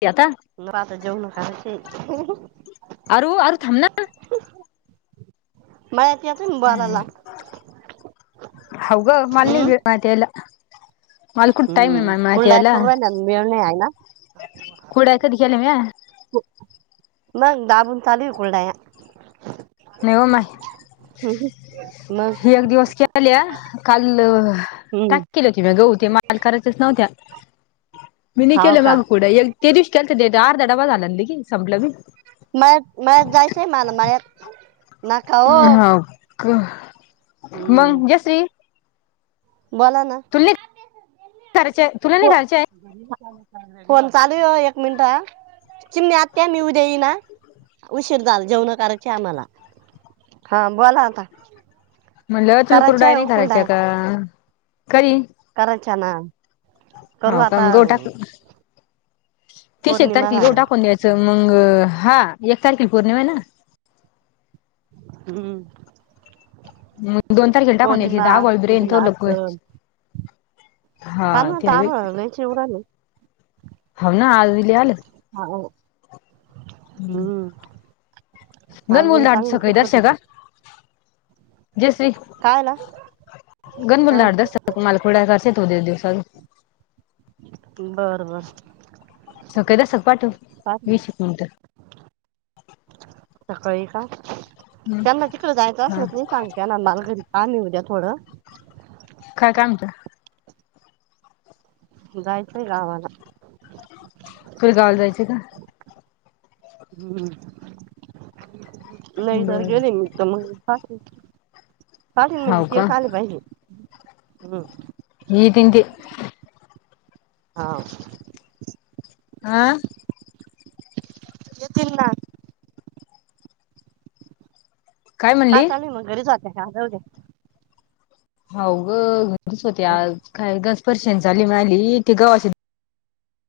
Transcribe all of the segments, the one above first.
येता? नको आता जेवून करायचेयंत अरू अरू थांब ना [unintelligible] मळ्यात येतो ना बोलायला हाव गं मला नायी बाई पाठीवलं. हुं कुरड्या करूयात मेळ नायी हायनां? खुरड्या कधी केल्या म्या? मग दाबून चालीव कुरड्याहा नाय ओ माय मग एक दिवस केल्या काल हम्म टाकलेल्या गं गहूं ते मला करायच्याच नव्हत्या मी नायी हाव केल्या का माग पुुढं एक ते दिवशी केलत्या ते तर अर्धा डब्बा झाला लगीच संपल्या बी. मळ्यात मळ्यात जायचयं माला मळ्यात. नका हो हाव गं हम्म मंग जशी बोला ना! माझा अभ्यासच करायचंय तुला घेतला नाही करायचंय हों, फोन चालूयं ओ एक मिनिट हां चिमणी आत्या मी उद्या येईन हां. उशीर झाल जेवणं करायची आम्हाला हां बोला आता. म्हणलं तुला करायचे कुरडया आहे हो नायी करायच्या कुरडाया का? कधी? करायच्या नां. हाव का? मग गहू टाक ते पौर्णिमा शेतारखी गहू झाल्यावर टाकून द्यायचं. च मंग हां एक तारखेला पौर्णिमायं नां? हुं. मं दोन तारखेला टाकून द्यायचं पौर्णिमा इथं आभाळ बी उद्या येरन नाग लवकरचं काल अन आता आभाळ लयीच येऊन राहिले. होव नां आज बी लय आलं. हाव हुं. [inaudible] जैसी, काय ला गनबुल हा लाट दस माल खोड करसे, तो दे दिवसा बरं बरं. सकळी दस्तक पाठव, वीस एक नंतर. सकाळी का? त्यांना तिकडं जायचं हा असलं तर नयी सांगत. त्यांना नाल घरी पाणी होऊ द्या थोडं. काय काम होत? जायचयं गावाला. फिर गावाला जायचयं का? हुं लयी घरी बरं गेलीनं मी तर मग पाठ-पाठीण म्हणजे हाव का तेच आले पाहिजे. येतीन ते. हा. आ येतील ना. काय हा म्हणली चालले मंग घरी जाते, आज राहू दे. हाव गं, घरचीच होते घरी. आज काय घ स्पर्शाने झाली मिळाली की गवाशी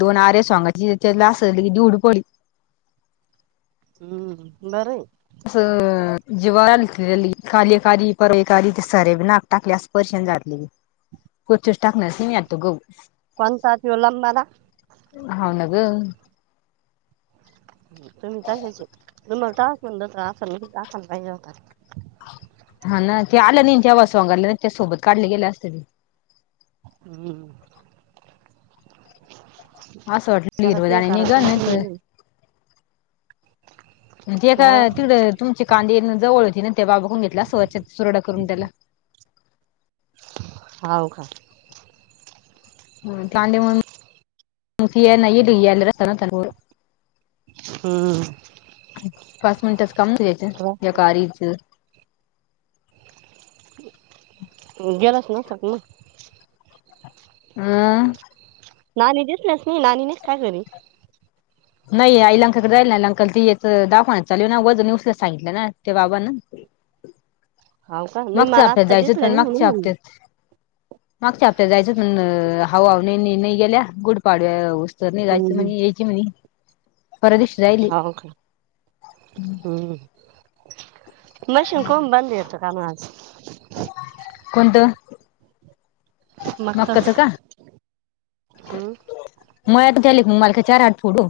दोन आरे सोंगाची त्यानला असली [unintelligible] हम्म, बरं ये. असं जिवावर आलतेली, काल एक आली परवा एक आली ते सारे बी नाक टाकले असं परशन जातली [unintelligible] कोणता त्यो [unintelligible] हाव ना ग तुम्ही तशाचे तुम्हाला टाक म्हणलं तर असं लगेच टाकायला पाहिजे होतं. हा ना ते आलं नाही जेव्हा [unintelligible] त्या सोबत काढले गेले असत ते. [inaudible] असं वाटलं चला हिरव ते दाणे करायचं निघल [unintelligible] जे हा काय तिकडं तुमचे कांदे इथनं जवळ होती ना तेव्हा बघून घेतला स्वच्छ सुरडा करून त्याला. हाव का [unintelligible] हम्म पाच मिनिटाचं काम द्यायचं, या कारीचं. गेलास ना आता मंग. हम्म नानी दिसल्यास नाही, नाणी नाहीत काय घरी? नाही आई लंकाकडे जाईल ना लंकाला ती याचं दवाखान्यात चालू आहेना. वजन नाही उचलायला सांगितलं ना ते बाबान. हाव का नाही मागच्या मला हपत्यात आत्ता जायचं दिसल्या होतं, नाही म्हणून मागच्या म्हणलं हपत्यात. मागच्या हपत्यात, जायचं पण अ हाव हाव नाही नाही नाही गेल्या. गुडपाडव्या जर निघायचं हम्म म्हणी, यायची म्हणी परदिश हाव का हम्म. मशीन कावून बंद आहे का म आज. कोणतं. बाप्पाचा मक्काच का? हम्म मळ्यात ग्याली, मला काय चार आठ फोडू.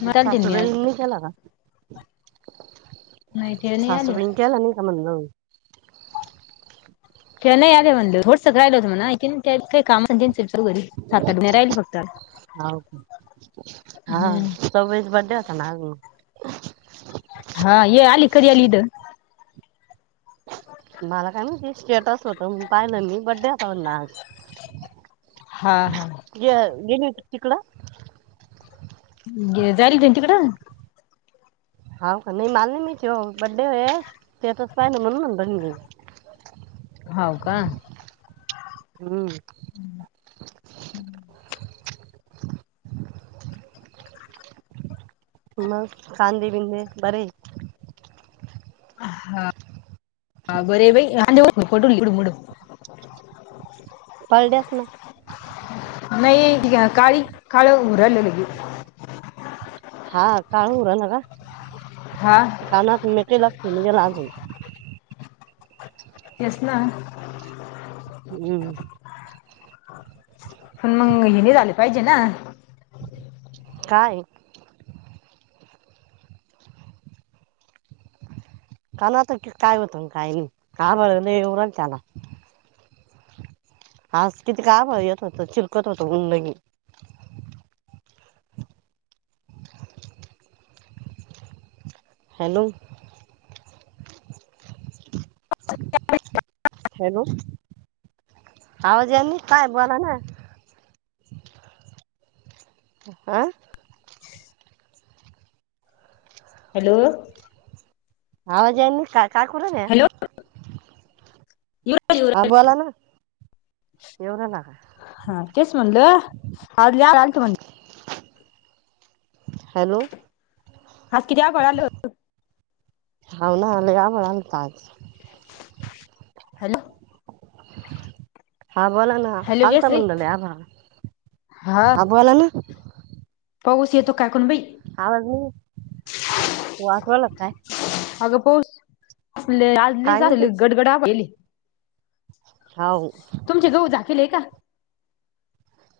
मग चालते मी आज सासूबाईंनी केला का? नाही ते नाही आले सासूबाईंनी केला नाही का म्हणलं? त्या नाही आल्या म्हणलं, थोडसं राहिलं होतं म्हना [unintelligible] सात-आठ महीने राहीली फक्त. हाव, हा हम्म सव्याचा बर्डे होता ना आज मग. हा ये आलिकडं ये इथं. मला काय माहिती स्टेटस होत मग पाहिलं मी बड्डे होता म्हणलं आज. हा हा गे-गेली होती तिकडं. गे जाईली त्यांच्याकड. हाव का, नाही मला नाही माहिती ओ बड्डे हे स्टेटस पाहिल म्हणून म्हणल मी. हाव का हम्म. [inaudible] मग कांदे बिंदे बरे ए? हा बरे ए बाई आले [unintelligible] पंलड्यास ना नाही काळी काळ होऊ राहील लगीच. हा काळ होऊ राहील का? हां. कानात मेटेला [unintelligible] तेच ना. हम्. पण मग हे नी झाले पाहिजे ना. काय? कानू आता काय होतन काय नाय काम नाय येऊ राहिली त्याला. आज किती काय आभाळ येत होत चिरखत होत उन लगी. हॅलो. [unintelligible] हॅलो, आवाज याला नाई काय बोला ना. आ? [inaudible] हॅलो. आवाज यांना नाय काय करूल्या? हॅलो हा बोला ना येऊ राहिला का [unintelligible] हा तेस म्हणल आज लय आलंत म्हणी. हॅलो. आज किती आभाळ आलं हाव ना लय आभाळ आलत आज. हॅलो. हा बोला ना हॅलो आलता जयश्री म्हणल लय आभाळ हा बोला ना. पाऊस येतो काय कून बाई. आवाज नाय, वाजवाला काय? अगं पाऊस आज काय लयच नाही ते गडगड आभाळ येईले. हाव. तुमचे घऊ झाकीले का?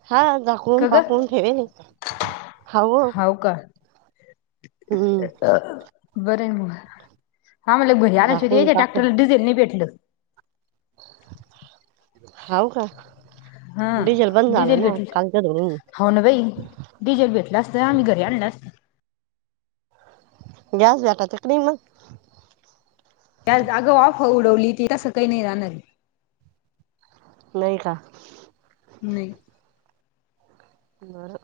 हा झाकून का ग पाकून ठेवेल खाव हाऊ का, बर आय मग आम्हला पण घ री - आणायचे होते झाकून त्या टॅक्टर पाकून ला डिझेल नाय भेटलं. हाव का हा डिझेल बंद झालं डिझेल ना भेटलं कालच्या धरून. हाव ना बाई डिजेल भेटल असतं आम्ही घरी आणलं असत. गॅस भेटता का नाय मगं? अगं अफवा उडवली तसं काय नाय राहणार. नाई का? नई. बर,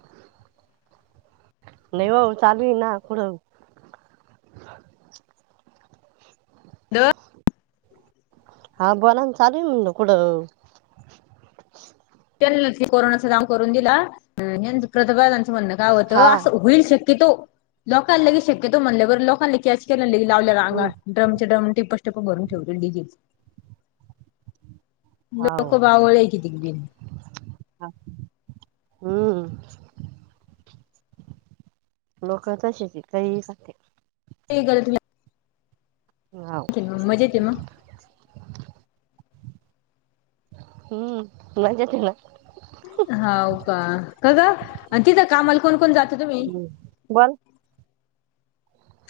नाय ओ चालू ए ना पुढ. द [inaudible] हा बोला ना चालू हाय म्हणल कुठं त्यांलाच की कोरोनाचा काम करून दिला आणि ह्यांच प्रताप दादांंच म्हणण काय होत? हा अस हुईल शक्यतो लोकांना बी शक्यतो म्हणल्यावर लोकांनाबी की अस तेन लई लावल्या रांगा. हम्म ड्रम च्या ड्रम टिप घ्या टीप भरून ठेवलेत डिगीत. हाव लोक बावळीये कीतीग बीन हा हम्म! लोक तशीच ये काहीहि सांगित्यात [unintelligible] हा मजे ते मग? हम्म मजेते ना. हाऊ का काग आणि तिथ कामाल कोण कोण जात तुम्ही? हम्म. बोल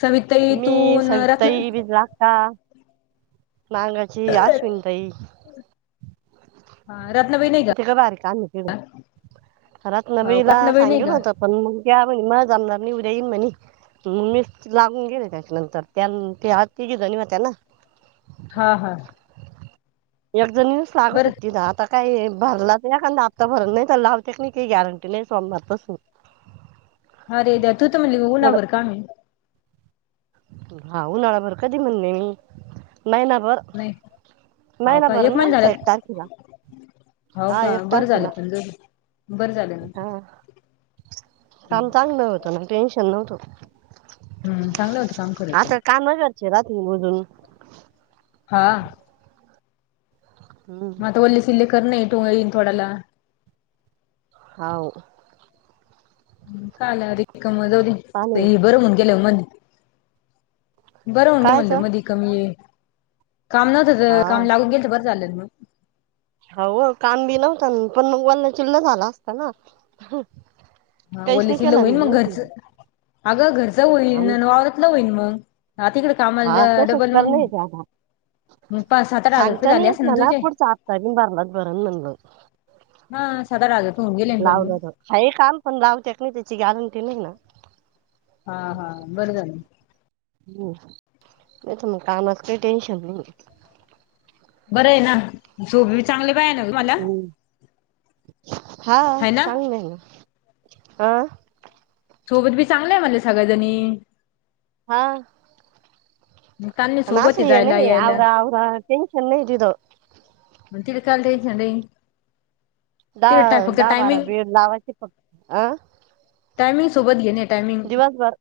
सविताई मी तू न रत्न सविताताई विजुआक्का मांगाची अश्विनीताई. ह रत्नबाई नाय. कितीक भारी काम आहे तिड हो का? रत्‍नाबाईला रत्नाबाई नाही सांगितल का होत पण मग त्या म्हणे मला जमनार नायी उद्या इन म्हणी. म मीच लागून गेले त्याच्यानंतर त्या त्या तिघी जणी होत्या ना. हा हा! एक जणीनच लागत बरं होती तिड आता काय भरला तर एखांदा हप्ता भरल नाही तर लावते क नाही काही गॅरंटी नाही सोमवारपासून. अरे देवा तू तो म्हणली ऊनावर थोडं कामये? हा उन्हाळा भर कधी म्हणले मी? महिना भर नाही. हौवकाय एक महिन झालेत हौ हा का एक बर झाल तारखेला पण जाऊदेत. बर झाल. हा काम चांगल होत ना टेन्शन नव्हत. हम्म चांगलं होतं काम करायला आता काम घरचे रातिल बुजून हा! हम्म मग आता वल्लेसिल्ले कर नाही टो येईन थोड्याला. हाव. काला रिकाम जाऊदे. ते पाणी बर हुन गेल्याव म बर हुन घे कायच म्हणल मधी कमी ये. काम नव्हत तर हा काम लागून गेल तर बर झाल मग हाव काम बी नव्हत पण मग वल्ला चिल्ल झाला असता ना? हा काहीच नाही वल्लचिल्ल केलं मी हुईल मग माहिती घरच. अग घरच का हुईल आम नं वावराच वल्ल हुईल मग. हा तिकड हा कामाच्या तसंच डबल करणं येते आता मग पाच सहा च सांगता नाही येत म्हणा ना पुढचा हप्ता आजुन भरला. भरल नंतर सात आठ हजार रुपये राग आहे होऊन गेले पण मग हाये काम पण लावत्या का नाही त्याची गॅरंटी नायी ना. हा हा बरं झाल. हम्म नाही तर मग कामाच काही टेन्शन नाहीये. बर आहे ना झोपेत चांगली बाई हाय हम्म हा हाव हाय ना चांगलये ना आ सोबत बी चांगल्याये म्हणल सगळ्याजणी. हा! काल नाही सोबत आस आहे हे जायला नाई यायला आवरा आवरा टेनशन नाही तिथ. मग तिले कायले टेन्शन देईन? दहा, दहा बारा टायमिंग बीळ लावाची का? अं टामिंग सोबत घेणे. टायमिंग दिवसभर.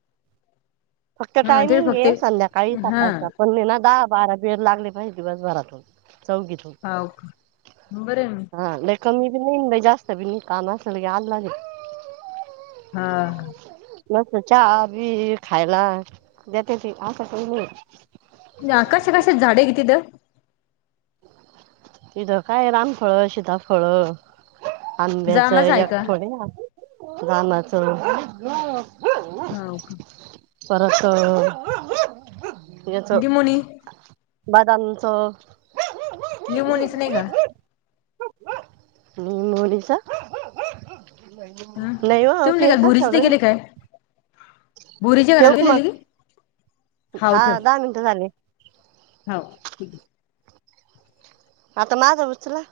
[inaudible] फक्त हा ते टायमिंग फक्त आहे संध्याकाळी, हा सकाळचा पहिले ना दहा बारा बीड लागले पाहिजे दिवसभरातून. चौघीतून हाव, [inaudible] बरं आहे मग. हा. लई कमी बी नाही लई जास्त बी काम नाही. काम असलं यावचं लागेल. हा. लोक चहा बी खायला देत्या ते असं काही नाही. या कशा कशाचे झाडे आहे ग तीथं? तिथ काय रामफळ सिताफळ? आंब्याचं जामाच आहे एक का फळ [inaudible] रामाचं हाव का. परत [inaudible] याच लिमोनी [inaudible] बदामचं. निमोनिच नाही का? निमोनीच ह [inaudible] नाहीव तुम्ही ते काय कशाला राहील? बोरीच्या का मग [unintelligible] हा दहा मिनटं झाले. हो [inaudible] ठीक आहे. आता माझ उचला.